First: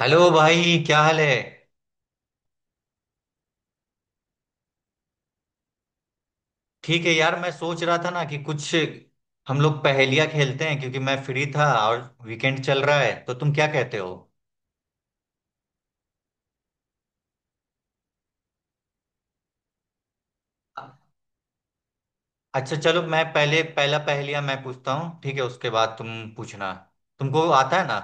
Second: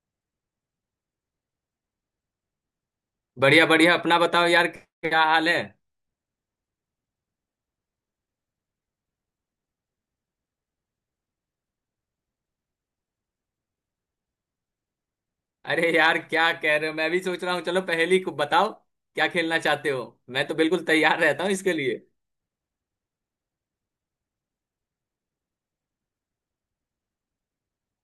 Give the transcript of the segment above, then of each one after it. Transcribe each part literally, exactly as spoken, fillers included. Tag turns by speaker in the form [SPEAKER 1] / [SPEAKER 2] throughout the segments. [SPEAKER 1] Hello भाई, क्या हाल है।
[SPEAKER 2] बढ़िया बढ़िया। अपना बताओ यार, क्या हाल है?
[SPEAKER 1] ठीक है यार। मैं सोच रहा था ना कि कुछ हम लोग पहेलियाँ खेलते हैं, क्योंकि मैं फ्री था और वीकेंड चल रहा है। तो तुम क्या कहते हो।
[SPEAKER 2] अरे यार, क्या कह रहे हो। मैं भी सोच रहा हूँ, चलो पहेली को बताओ, क्या खेलना चाहते हो? मैं तो बिल्कुल तैयार रहता हूँ इसके लिए।
[SPEAKER 1] अच्छा चलो, मैं पहले पहला पहेलिया मैं पूछता हूँ, ठीक है। उसके बाद तुम पूछना। तुमको आता है ना।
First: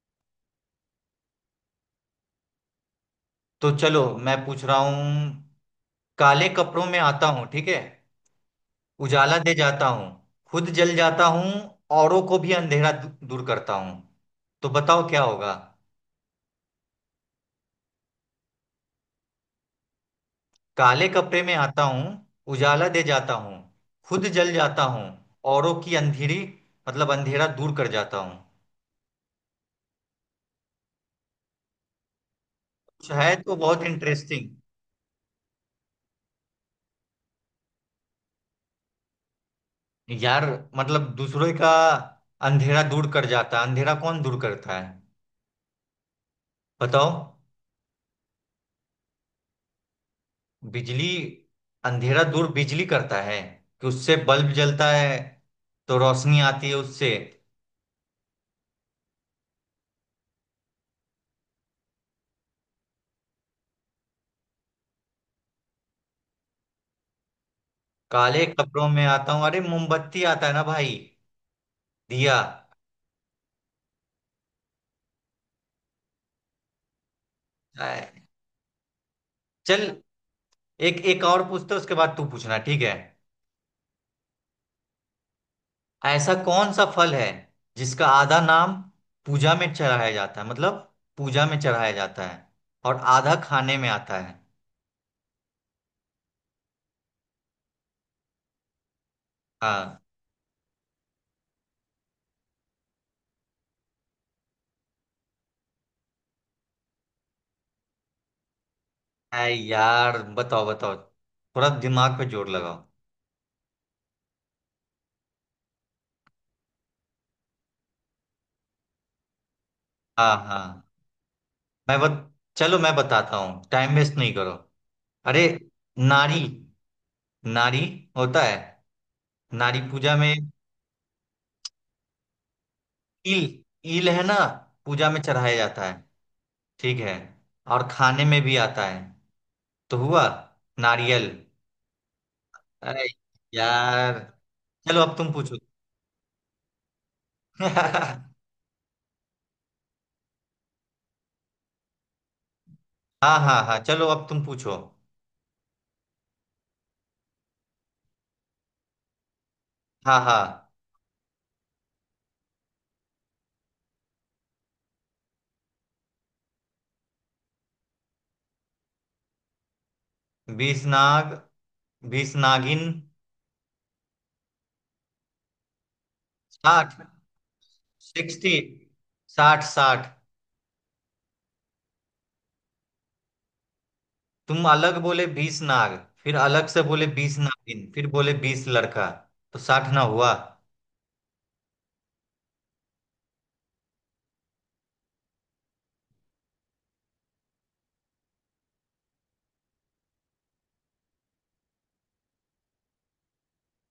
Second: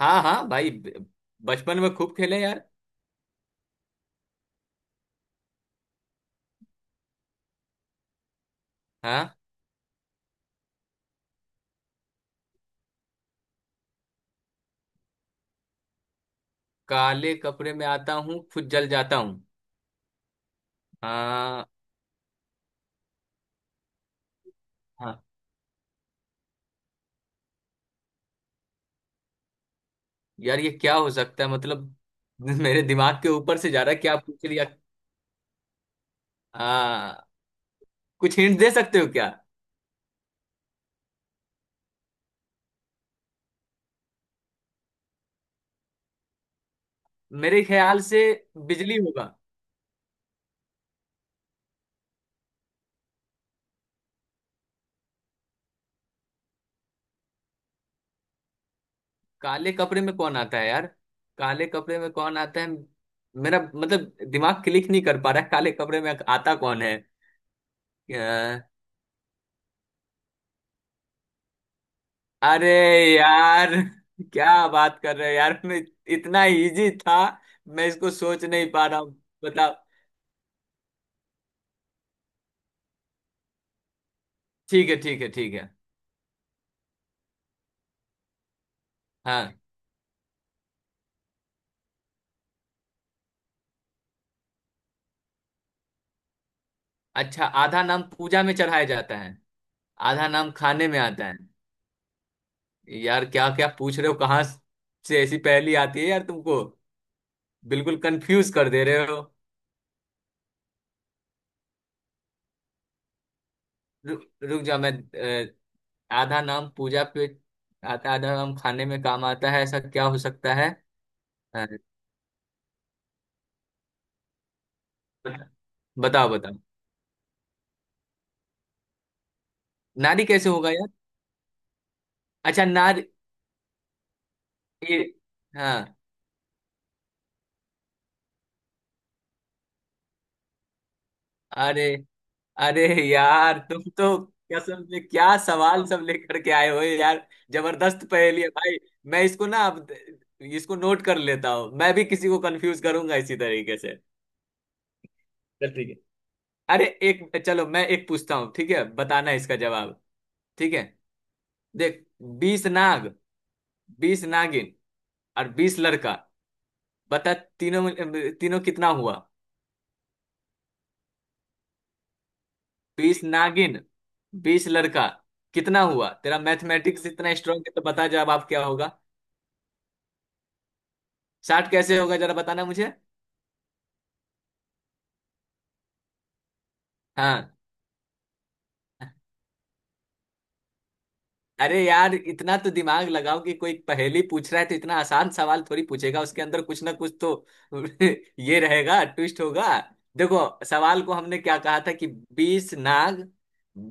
[SPEAKER 2] हाँ हाँ भाई, ब- बचपन में खूब खेले यार।
[SPEAKER 1] तो चलो मैं पूछ रहा हूँ। काले कपड़ों में आता हूँ, ठीक है।
[SPEAKER 2] हाँ।
[SPEAKER 1] उजाला दे जाता हूँ। खुद जल जाता हूँ। औरों को भी अंधेरा दू- दूर करता हूँ। तो बताओ क्या होगा।
[SPEAKER 2] काले कपड़े में आता हूँ, खुद जल जाता हूँ।
[SPEAKER 1] काले कपड़े में
[SPEAKER 2] हाँ।
[SPEAKER 1] आता हूँ। उजाला दे जाता हूँ। खुद जल जाता हूँ।
[SPEAKER 2] हाँ,
[SPEAKER 1] औरों की अंधेरी, मतलब अंधेरा दूर कर जाता हूँ।
[SPEAKER 2] यार ये क्या हो सकता है, मतलब मेरे
[SPEAKER 1] कुछ
[SPEAKER 2] दिमाग के
[SPEAKER 1] है तो
[SPEAKER 2] ऊपर से
[SPEAKER 1] बहुत
[SPEAKER 2] जा रहा है, क्या पूछ
[SPEAKER 1] इंटरेस्टिंग।
[SPEAKER 2] लिया। हाँ। कुछ हिंट दे सकते हो क्या?
[SPEAKER 1] यार, मतलब दूसरों का अंधेरा दूर कर जाता है। अंधेरा कौन दूर करता है, बताओ।
[SPEAKER 2] मेरे ख्याल से बिजली होगा।
[SPEAKER 1] बिजली। अंधेरा दूर बिजली करता है, कि उससे बल्ब जलता है, तो रोशनी आती है उससे।
[SPEAKER 2] काले कपड़े में कौन आता है यार, काले कपड़े में कौन आता है? मेरा मतलब दिमाग क्लिक नहीं कर पा रहा है, काले कपड़े में आता कौन है।
[SPEAKER 1] काले
[SPEAKER 2] अ,
[SPEAKER 1] कपड़ों में आता हूँ, अरे मोमबत्ती आता है ना भाई। दिया।
[SPEAKER 2] अरे यार, क्या बात कर रहे हो यार। मैं, इतना इजी था, मैं इसको सोच नहीं पा रहा हूँ। बताओ।
[SPEAKER 1] चल, एक एक और पूछते उसके बाद तू पूछना, ठीक है।
[SPEAKER 2] ठीक है ठीक है ठीक है।
[SPEAKER 1] ऐसा कौन सा फल है जिसका आधा नाम पूजा
[SPEAKER 2] हाँ।
[SPEAKER 1] में चढ़ाया जाता है, मतलब पूजा में चढ़ाया जाता है और आधा खाने में आता है।
[SPEAKER 2] अच्छा, आधा नाम पूजा में चढ़ाया जाता है।
[SPEAKER 1] हाँ।
[SPEAKER 2] आधा नाम खाने में आता है। यार क्या क्या पूछ रहे हो, कहाँ से ऐसी पहेली आती है यार, तुमको, बिल्कुल कंफ्यूज कर दे रहे हो।
[SPEAKER 1] अरे यार, बताओ बताओ। थोड़ा दिमाग पे जोर लगाओ।
[SPEAKER 2] रु, रुक जा। मैं अ, आधा नाम पूजा पे आता, आधा नाम खाने में काम आता है, ऐसा क्या हो
[SPEAKER 1] हाँ
[SPEAKER 2] सकता
[SPEAKER 1] हाँ।
[SPEAKER 2] है। अ,
[SPEAKER 1] मैं बत चलो मैं बताता हूँ, टाइम वेस्ट नहीं करो। अरे।
[SPEAKER 2] बताओ
[SPEAKER 1] नारी।
[SPEAKER 2] बताओ।
[SPEAKER 1] नारी होता है। नारी पूजा
[SPEAKER 2] नारी
[SPEAKER 1] में।
[SPEAKER 2] कैसे होगा यार? अच्छा नारी।
[SPEAKER 1] ईल। ईल है ना,
[SPEAKER 2] ये।
[SPEAKER 1] पूजा में चढ़ाया जाता है,
[SPEAKER 2] हाँ।
[SPEAKER 1] ठीक है। और खाने में भी आता है। तो हुआ नारियल।
[SPEAKER 2] अरे अरे,
[SPEAKER 1] अरे
[SPEAKER 2] यार तुम तो,
[SPEAKER 1] यार।
[SPEAKER 2] कसम
[SPEAKER 1] चलो
[SPEAKER 2] से
[SPEAKER 1] अब तुम
[SPEAKER 2] क्या
[SPEAKER 1] पूछो।
[SPEAKER 2] सवाल सब लेकर के आए हो यार, जबरदस्त
[SPEAKER 1] हाँ।
[SPEAKER 2] पहेली है भाई। मैं इसको ना अब इसको नोट कर लेता हूँ, मैं भी किसी को कंफ्यूज करूंगा इसी
[SPEAKER 1] हाँ
[SPEAKER 2] तरीके
[SPEAKER 1] हाँ,
[SPEAKER 2] से।
[SPEAKER 1] चलो अब तुम पूछो।
[SPEAKER 2] चल ठीक है। अरे एक, चलो मैं एक पूछता हूँ, ठीक है, बताना इसका जवाब।
[SPEAKER 1] हाँ हाँ।
[SPEAKER 2] ठीक है, देख। बीस नाग, बीस नागिन और बीस लड़का। बता, तीनों में- तीनों कितना हुआ?
[SPEAKER 1] बीस नाग, बीस नागिन।
[SPEAKER 2] बीस नागिन, बीस लड़का, कितना हुआ? तेरा
[SPEAKER 1] साठ।
[SPEAKER 2] मैथमेटिक्स इतना स्ट्रांग है तो बता, जवाब
[SPEAKER 1] सिक्सटी।
[SPEAKER 2] क्या होगा?
[SPEAKER 1] साठ साठ।
[SPEAKER 2] साठ कैसे होगा, जरा बताना मुझे।
[SPEAKER 1] तुम अलग बोले बीस नाग, फिर अलग से बोले बीस
[SPEAKER 2] हाँ।
[SPEAKER 1] नागिन, फिर बोले बीस लड़का। तो साठ ना हुआ।
[SPEAKER 2] अरे यार, इतना तो दिमाग लगाओ कि कोई पहेली पूछ रहा है तो इतना आसान सवाल थोड़ी पूछेगा, उसके अंदर कुछ ना कुछ तो ये रहेगा, ट्विस्ट होगा। देखो, सवाल को हमने क्या कहा था कि बीस नाग,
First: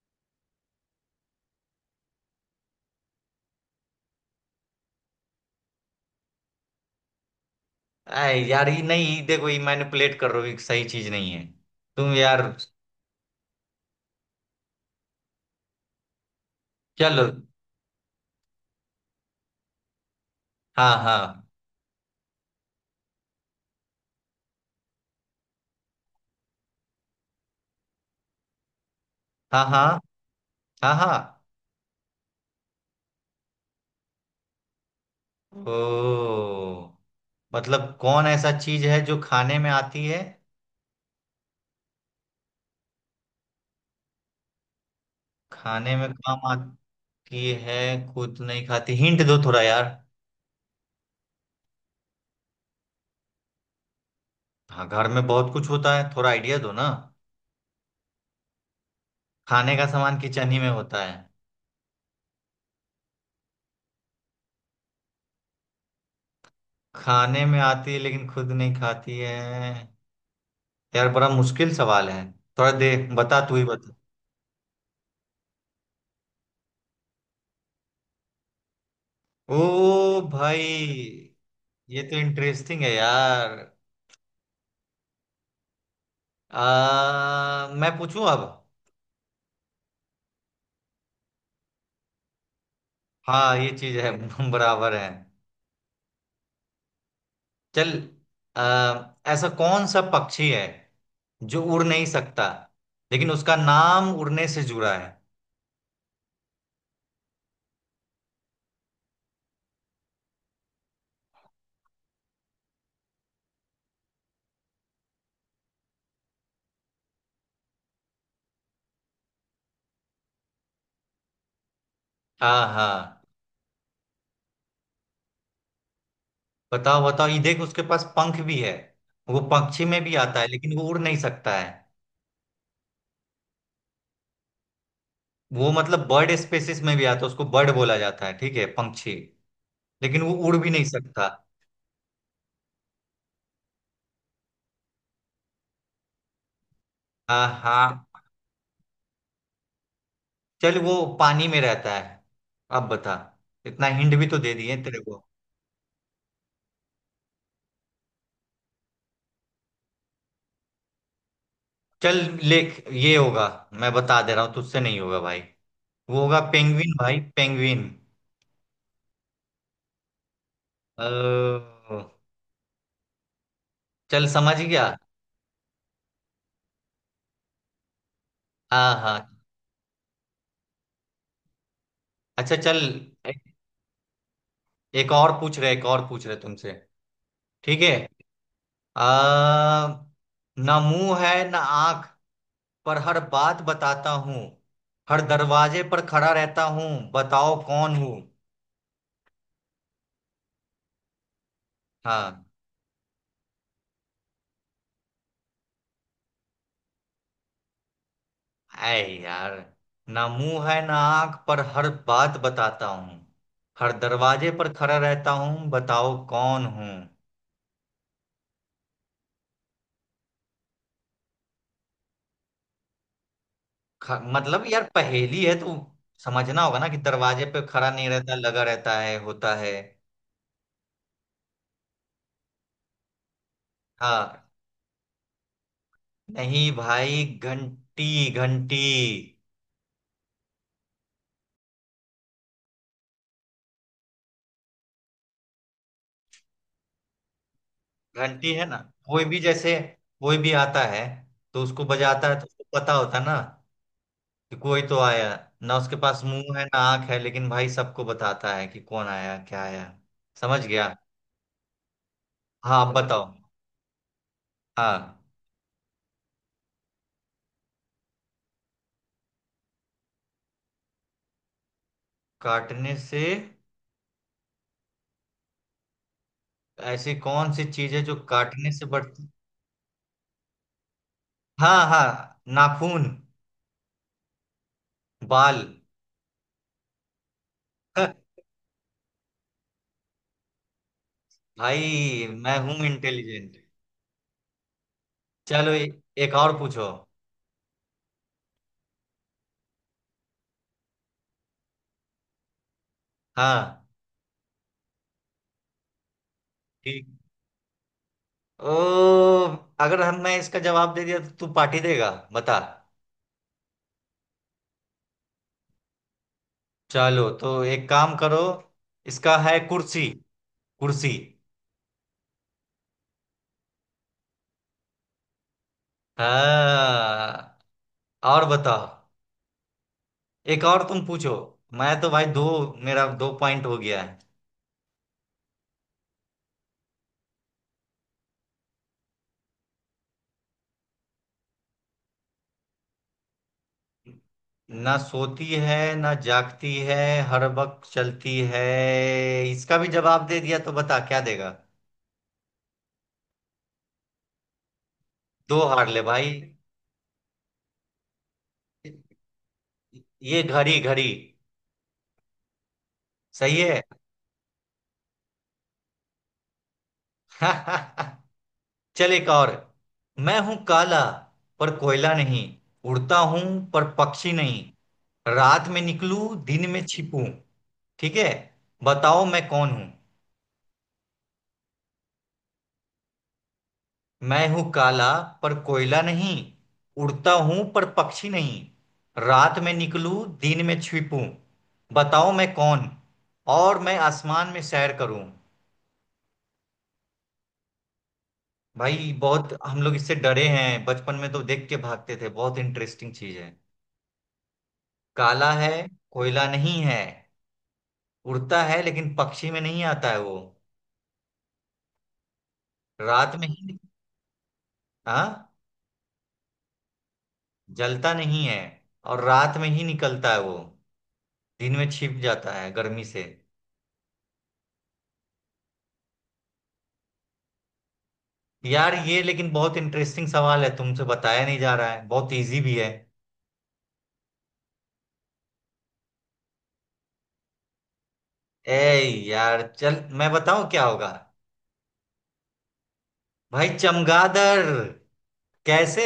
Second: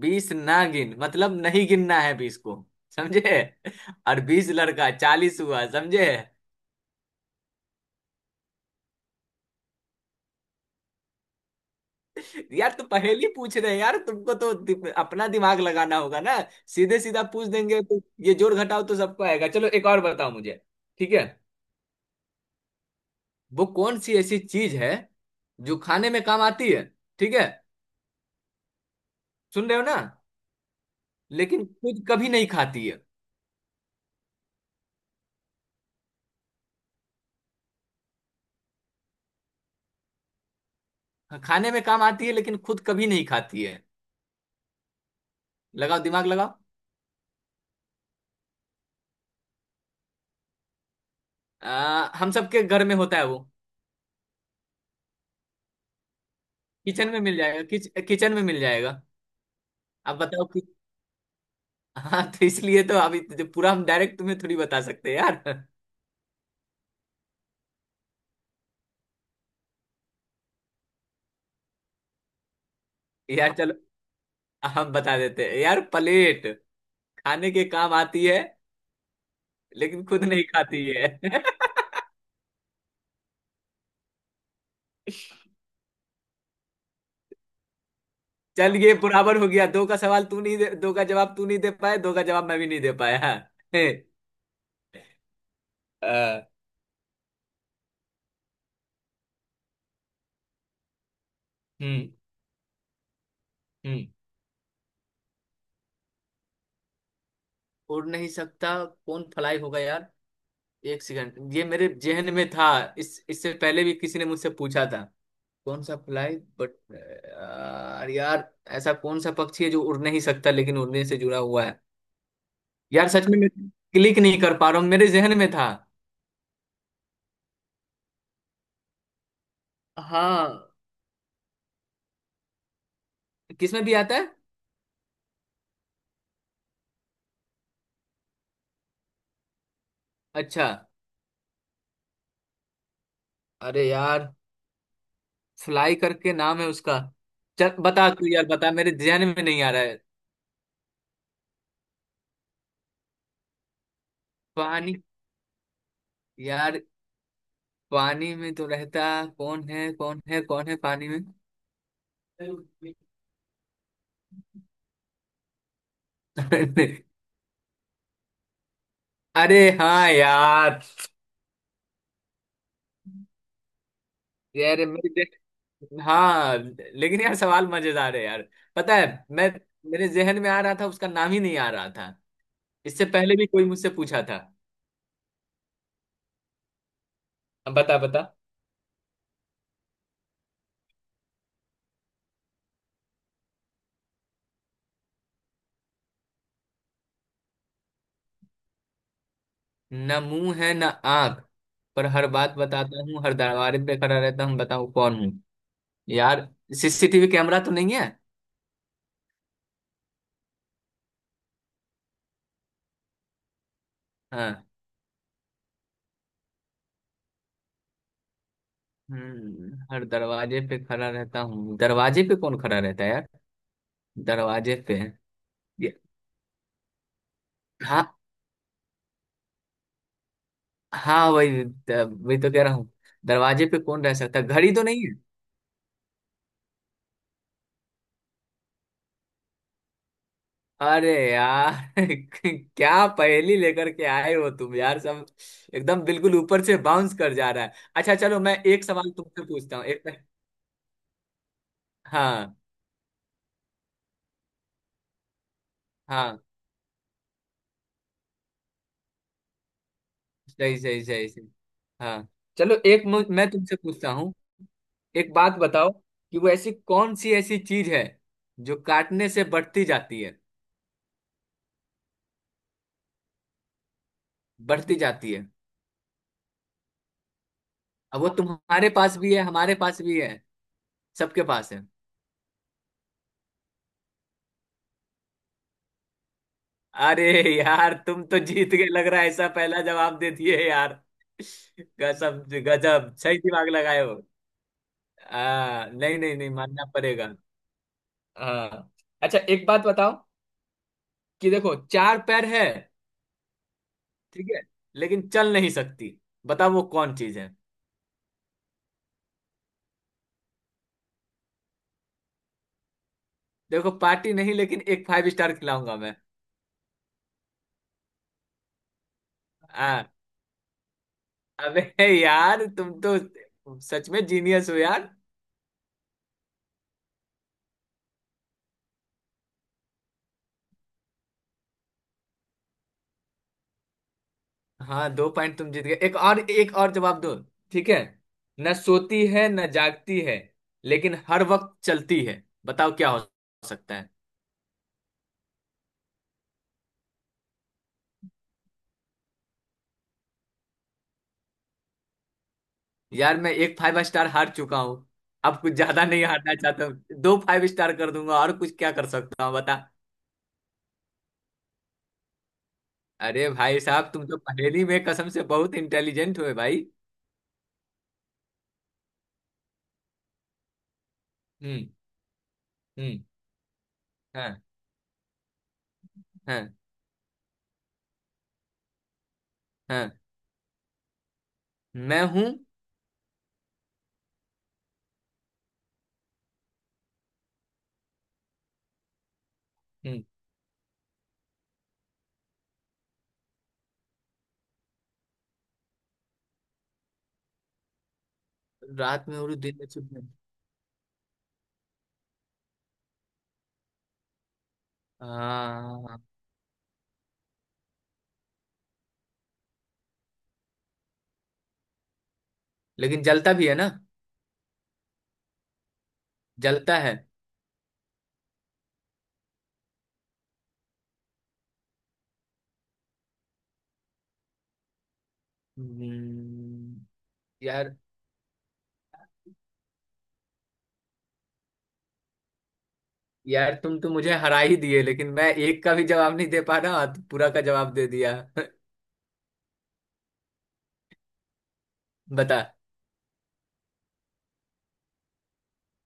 [SPEAKER 2] बीस ना गिन, मतलब नहीं गिनना है बीस को, समझे। और बीस लड़का चालीस हुआ, समझे।
[SPEAKER 1] अरे यार, ये नहीं। ये देखो, ये मैनिपुलेट कर रहे हो। ये सही चीज नहीं है तुम यार।
[SPEAKER 2] यार तो पहेली पूछ रहे हैं यार, तुमको तो दि- अपना दिमाग लगाना होगा ना। सीधे सीधा
[SPEAKER 1] चलो।
[SPEAKER 2] पूछ देंगे तो, ये जोड़ घटाव तो सबको आएगा। चलो एक और बताओ मुझे,
[SPEAKER 1] हाँ
[SPEAKER 2] ठीक है।
[SPEAKER 1] हाँ,
[SPEAKER 2] वो कौन सी ऐसी चीज है, जो खाने में काम आती है, ठीक है,
[SPEAKER 1] हाँ
[SPEAKER 2] सुन रहे
[SPEAKER 1] हाँ,
[SPEAKER 2] हो ना,
[SPEAKER 1] हाँ हाँ।
[SPEAKER 2] लेकिन खुद कभी नहीं खाती है।
[SPEAKER 1] ओ, मतलब कौन ऐसा चीज है जो खाने में आती है।
[SPEAKER 2] हाँ, खाने में काम आती है लेकिन खुद कभी नहीं खाती है।
[SPEAKER 1] खाने
[SPEAKER 2] लगाओ
[SPEAKER 1] में
[SPEAKER 2] दिमाग
[SPEAKER 1] काम
[SPEAKER 2] लगाओ।
[SPEAKER 1] आती है। खुद नहीं खाती, हिंट दो थोड़ा यार।
[SPEAKER 2] आ, हम सबके घर में होता है वो।
[SPEAKER 1] हाँ, घर में बहुत कुछ होता है, थोड़ा आइडिया दो ना।
[SPEAKER 2] किचन में मिल जाएगा, किच, किचन में मिल जाएगा।
[SPEAKER 1] खाने का
[SPEAKER 2] आप
[SPEAKER 1] सामान
[SPEAKER 2] बताओ
[SPEAKER 1] किचन ही
[SPEAKER 2] कि,
[SPEAKER 1] में होता है।
[SPEAKER 2] हाँ तो इसलिए तो अभी तो पूरा हम डायरेक्ट तुम्हें थोड़ी बता सकते हैं यार।
[SPEAKER 1] खाने में आती है लेकिन खुद नहीं खाती है। यार, बड़ा मुश्किल सवाल है। थोड़ा दे, बता
[SPEAKER 2] यार
[SPEAKER 1] तू ही
[SPEAKER 2] चलो,
[SPEAKER 1] बता।
[SPEAKER 2] हम बता देते हैं यार, प्लेट। खाने के काम आती है लेकिन
[SPEAKER 1] ओ
[SPEAKER 2] खुद नहीं खाती
[SPEAKER 1] भाई।
[SPEAKER 2] है।
[SPEAKER 1] ये तो इंटरेस्टिंग है यार। आ, मैं पूछूं अब।
[SPEAKER 2] चल, ये बराबर हो गया। दो का सवाल तू नहीं दे, दो का जवाब तू नहीं दे पाया, दो का जवाब मैं भी नहीं दे पाया।
[SPEAKER 1] हाँ, ये
[SPEAKER 2] हे,
[SPEAKER 1] चीज है। बराबर है।
[SPEAKER 2] अ,
[SPEAKER 1] चल। आ, ऐसा कौन सा पक्षी है जो उड़ नहीं
[SPEAKER 2] हम्म।
[SPEAKER 1] सकता, लेकिन उसका
[SPEAKER 2] हम्म।
[SPEAKER 1] नाम उड़ने से जुड़ा है।
[SPEAKER 2] उड़ नहीं सकता, कौन फ्लाई होगा यार। एक सेकंड, ये मेरे जेहन में था, इस इससे पहले भी किसी ने मुझसे पूछा था। कौन सा फ्लाई बट यार यार, ऐसा कौन सा पक्षी है जो उड़ नहीं सकता लेकिन उड़ने से जुड़ा हुआ है?
[SPEAKER 1] आहा।
[SPEAKER 2] यार सच में, मैं क्लिक नहीं कर पा रहा हूँ, मेरे जेहन में था।
[SPEAKER 1] बताओ बताओ, ये देख उसके पास पंख भी है। वो पक्षी में भी आता है,
[SPEAKER 2] हाँ।
[SPEAKER 1] लेकिन वो उड़ नहीं सकता है।
[SPEAKER 2] किसमें भी आता है?
[SPEAKER 1] वो मतलब बर्ड स्पेसिस में भी आता है, उसको बर्ड बोला जाता है, ठीक है। पंक्षी, लेकिन वो उड़
[SPEAKER 2] अच्छा।
[SPEAKER 1] भी नहीं सकता।
[SPEAKER 2] अरे यार, फ्लाई करके नाम है उसका। चल
[SPEAKER 1] आहा।
[SPEAKER 2] बता तू यार, बता, मेरे ध्यान में नहीं आ रहा है।
[SPEAKER 1] चल वो पानी में रहता है, अब बता। इतना हिंट भी तो दे दिए
[SPEAKER 2] पानी।
[SPEAKER 1] तेरे को।
[SPEAKER 2] यार पानी में तो रहता, कौन है कौन है कौन है पानी में?
[SPEAKER 1] चल लेख ये होगा। मैं बता दे रहा हूँ, तुझसे नहीं होगा भाई। वो होगा पेंगुइन भाई, पेंगुइन।
[SPEAKER 2] अरे हाँ यार।
[SPEAKER 1] अ, चल समझ
[SPEAKER 2] यार
[SPEAKER 1] गया।
[SPEAKER 2] मेरे, हाँ। लेकिन यार सवाल मजेदार है यार।
[SPEAKER 1] हाँ
[SPEAKER 2] पता है,
[SPEAKER 1] हाँ।
[SPEAKER 2] मैं, मेरे जहन में आ रहा था, उसका नाम ही नहीं आ रहा था।
[SPEAKER 1] अच्छा चल।
[SPEAKER 2] इससे पहले भी
[SPEAKER 1] ए-
[SPEAKER 2] कोई मुझसे पूछा था।
[SPEAKER 1] एक और पूछ रहे, एक और पूछ रहे तुमसे,
[SPEAKER 2] अब
[SPEAKER 1] ठीक है।
[SPEAKER 2] बता बता।
[SPEAKER 1] अ, ना मुंह है ना आंख, पर हर बात बताता हूँ। हर दरवाजे पर खड़ा रहता हूँ, बताओ कौन हूँ।
[SPEAKER 2] न मुंह है न आंख, पर हर
[SPEAKER 1] हाँ।
[SPEAKER 2] बात बताता हूँ, हर दरबार पे खड़ा रहता हूँ, बताओ कौन हूँ? यार सी सी टी वी कैमरा तो नहीं है?
[SPEAKER 1] ऐ यार, ना मुंह है ना आंख, पर हर बात बताता हूँ। हर दरवाजे
[SPEAKER 2] हाँ।
[SPEAKER 1] पर खड़ा रहता हूँ, बताओ कौन हूँ।
[SPEAKER 2] हम्म, हर दरवाजे पे खड़ा रहता हूँ, दरवाजे पे कौन खड़ा रहता है यार,
[SPEAKER 1] ख- मतलब
[SPEAKER 2] दरवाजे
[SPEAKER 1] यार
[SPEAKER 2] पे।
[SPEAKER 1] पहेली है तो
[SPEAKER 2] ये-
[SPEAKER 1] समझना होगा ना, कि दरवाजे पे खड़ा नहीं
[SPEAKER 2] हाँ
[SPEAKER 1] रहता, लगा रहता है, होता है।
[SPEAKER 2] हाँ, वही वही तो कह रहा हूँ, दरवाजे पे कौन रह सकता है,
[SPEAKER 1] हाँ,
[SPEAKER 2] घड़ी तो नहीं है?
[SPEAKER 1] नहीं भाई, घंटी। घंटी।
[SPEAKER 2] अरे यार, क्या पहेली लेकर के आए हो तुम यार, सब एकदम बिल्कुल ऊपर से बाउंस कर जा रहा है। अच्छा चलो,
[SPEAKER 1] घंटी
[SPEAKER 2] मैं
[SPEAKER 1] है ना,
[SPEAKER 2] एक सवाल
[SPEAKER 1] कोई भी
[SPEAKER 2] तुमसे
[SPEAKER 1] जैसे
[SPEAKER 2] पूछता हूँ, एक।
[SPEAKER 1] कोई भी आता है तो उसको बजाता है, तो
[SPEAKER 2] हाँ
[SPEAKER 1] उसको पता होता है ना कि कोई तो आया। ना उसके पास
[SPEAKER 2] हाँ।
[SPEAKER 1] मुंह है ना आंख है, लेकिन भाई सबको बताता है कि कौन आया क्या आया। समझ
[SPEAKER 2] सही
[SPEAKER 1] गया।
[SPEAKER 2] सही सही सही। हाँ चलो
[SPEAKER 1] हाँ आप
[SPEAKER 2] एक,
[SPEAKER 1] बताओ,
[SPEAKER 2] मु- मैं तुमसे पूछता हूँ।
[SPEAKER 1] हाँ।
[SPEAKER 2] एक बात बताओ, कि वो ऐसी कौन सी ऐसी चीज है जो काटने से बढ़ती जाती है,
[SPEAKER 1] काटने से।
[SPEAKER 2] बढ़ती जाती है।
[SPEAKER 1] ऐसी कौन सी चीज है जो
[SPEAKER 2] अब वो
[SPEAKER 1] काटने से
[SPEAKER 2] तुम्हारे पास
[SPEAKER 1] बढ़ती।
[SPEAKER 2] भी है, हमारे पास भी है, सबके पास है।
[SPEAKER 1] हाँ हाँ, नाखून, बाल।
[SPEAKER 2] अरे यार, तुम तो जीत गए लग रहा है ऐसा, पहला जवाब दे दिए यार।
[SPEAKER 1] भाई
[SPEAKER 2] गजब
[SPEAKER 1] मैं हूं
[SPEAKER 2] गजब, सही
[SPEAKER 1] इंटेलिजेंट।
[SPEAKER 2] दिमाग लगाए हो।
[SPEAKER 1] चलो
[SPEAKER 2] आ,
[SPEAKER 1] ए-
[SPEAKER 2] नहीं
[SPEAKER 1] एक
[SPEAKER 2] नहीं नहीं,
[SPEAKER 1] और
[SPEAKER 2] मानना
[SPEAKER 1] पूछो।
[SPEAKER 2] पड़ेगा। हाँ, अच्छा एक बात बताओ कि देखो, चार पैर है,
[SPEAKER 1] हाँ।
[SPEAKER 2] ठीक है, लेकिन चल नहीं सकती, बताओ वो
[SPEAKER 1] ठीक।
[SPEAKER 2] कौन चीज है?
[SPEAKER 1] ओ, अगर हम मैं इसका जवाब दे दिया तो तू पार्टी देगा, बता।
[SPEAKER 2] देखो पार्टी नहीं, लेकिन एक फाइव स्टार खिलाऊंगा मैं।
[SPEAKER 1] चलो तो एक काम करो। इसका है कुर्सी।
[SPEAKER 2] हाँ,
[SPEAKER 1] कुर्सी।
[SPEAKER 2] अबे यार तुम तो सच में जीनियस हो यार।
[SPEAKER 1] हाँ और बताओ, एक और तुम पूछो। मैं तो भाई दो, मेरा दो पॉइंट हो गया।
[SPEAKER 2] हाँ, दो पॉइंट तुम जीत गए, एक और, एक और जवाब दो, ठीक है। न सोती है न जागती है, लेकिन हर वक्त चलती है, बताओ क्या हो सकता है?
[SPEAKER 1] ना सोती है ना जागती है, हर वक्त चलती है। इसका भी जवाब दे दिया तो बता क्या देगा।
[SPEAKER 2] यार मैं एक फाइव स्टार हार चुका हूँ,
[SPEAKER 1] दो
[SPEAKER 2] अब कुछ
[SPEAKER 1] हार ले
[SPEAKER 2] ज्यादा नहीं
[SPEAKER 1] भाई।
[SPEAKER 2] हारना चाहता हूँ। दो फाइव स्टार कर दूंगा, और कुछ क्या कर सकता हूँ, बता।
[SPEAKER 1] ये घड़ी। घड़ी।
[SPEAKER 2] अरे
[SPEAKER 1] सही
[SPEAKER 2] भाई
[SPEAKER 1] है।
[SPEAKER 2] साहब, तुम तो पहेली में कसम से बहुत इंटेलिजेंट हुए भाई।
[SPEAKER 1] चल एक और। मैं हूं काला, पर
[SPEAKER 2] हम्म।
[SPEAKER 1] कोयला नहीं। उड़ता
[SPEAKER 2] हम्म।
[SPEAKER 1] हूं, पर पक्षी नहीं।
[SPEAKER 2] हाँ
[SPEAKER 1] रात में निकलूं, दिन
[SPEAKER 2] हाँ
[SPEAKER 1] में छिपूं, ठीक है। बताओ मैं कौन हूं।
[SPEAKER 2] हाँ, मैं हूँ।
[SPEAKER 1] मैं हूं काला पर कोयला नहीं। उड़ता हूं पर पक्षी नहीं। रात में निकलूं
[SPEAKER 2] हम्म,
[SPEAKER 1] दिन में छिपूं। बताओ मैं कौन। और मैं आसमान में सैर करूं। भाई
[SPEAKER 2] रात में
[SPEAKER 1] बहुत
[SPEAKER 2] और दिन
[SPEAKER 1] हम
[SPEAKER 2] में
[SPEAKER 1] लोग
[SPEAKER 2] छुप
[SPEAKER 1] इससे
[SPEAKER 2] में।
[SPEAKER 1] डरे हैं बचपन में, तो देख के भागते थे, बहुत इंटरेस्टिंग चीज है। काला है,
[SPEAKER 2] हाँ,
[SPEAKER 1] कोयला नहीं है। उड़ता है लेकिन पक्षी में नहीं आता है वो।
[SPEAKER 2] लेकिन
[SPEAKER 1] रात में
[SPEAKER 2] जलता भी है
[SPEAKER 1] ही।
[SPEAKER 2] ना?
[SPEAKER 1] हाँ।
[SPEAKER 2] जलता है।
[SPEAKER 1] जलता नहीं है, और रात में ही निकलता है वो। दिन में छिप जाता है गर्मी से।
[SPEAKER 2] हम्म। यार,
[SPEAKER 1] यार ये लेकिन बहुत इंटरेस्टिंग सवाल है, तुमसे बताया नहीं जा रहा है, बहुत इजी भी है।
[SPEAKER 2] यार तुम तो मुझे हरा ही दिए, लेकिन मैं एक का भी जवाब नहीं दे पा रहा, तो पूरा का जवाब दे दिया।
[SPEAKER 1] ए यार चल, मैं बताऊं क्या होगा।
[SPEAKER 2] बता।
[SPEAKER 1] भाई चमगादड़। कैसे,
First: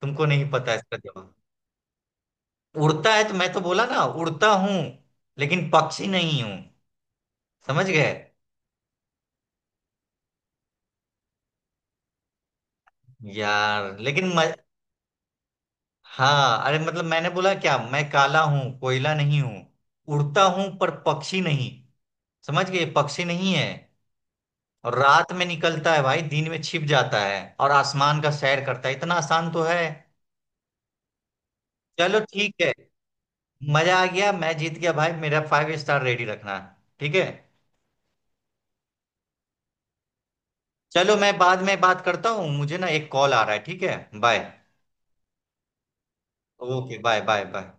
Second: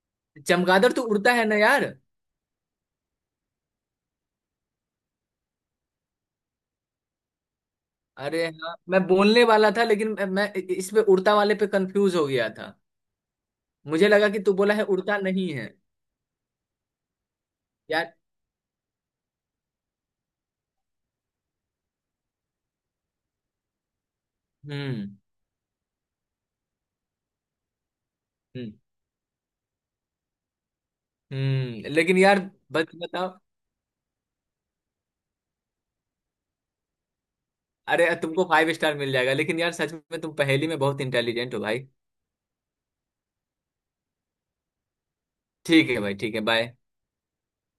[SPEAKER 1] तुमको नहीं पता
[SPEAKER 2] चमगादड़
[SPEAKER 1] इसका
[SPEAKER 2] तो उड़ता
[SPEAKER 1] जवाब।
[SPEAKER 2] है ना यार?
[SPEAKER 1] उड़ता है तो मैं तो बोला ना, उड़ता हूं लेकिन पक्षी नहीं हूं, समझ गए।
[SPEAKER 2] अरे हाँ, मैं बोलने वाला था, लेकिन मैं मैं इस पे उड़ता वाले पे कंफ्यूज हो गया था।
[SPEAKER 1] यार
[SPEAKER 2] मुझे लगा
[SPEAKER 1] लेकिन
[SPEAKER 2] कि
[SPEAKER 1] म...
[SPEAKER 2] तू बोला है उड़ता नहीं है।
[SPEAKER 1] हाँ, अरे मतलब मैंने बोला क्या, मैं
[SPEAKER 2] यार।
[SPEAKER 1] काला हूं कोयला नहीं हूं। उड़ता हूं पर पक्षी नहीं, समझ गए, पक्षी नहीं है। और
[SPEAKER 2] हम्म।
[SPEAKER 1] रात में निकलता है भाई, दिन में छिप जाता है, और आसमान का सैर
[SPEAKER 2] हम्म।
[SPEAKER 1] करता है। इतना आसान तो है।
[SPEAKER 2] हम्म, लेकिन
[SPEAKER 1] चलो
[SPEAKER 2] यार,
[SPEAKER 1] ठीक है।
[SPEAKER 2] बस बताओ।
[SPEAKER 1] मजा आ गया, मैं जीत गया भाई, मेरा फाइव स्टार रेडी रखना, ठीक है।
[SPEAKER 2] अरे, तुमको फाइव स्टार मिल जाएगा, लेकिन यार सच में तुम पहेली में बहुत
[SPEAKER 1] चलो मैं
[SPEAKER 2] इंटेलिजेंट हो
[SPEAKER 1] बाद में
[SPEAKER 2] भाई।
[SPEAKER 1] बात करता हूँ, मुझे ना एक कॉल आ रहा है, ठीक है बाय।
[SPEAKER 2] ठीक है भाई, ठीक है, bye.
[SPEAKER 1] Okay bye bye bye.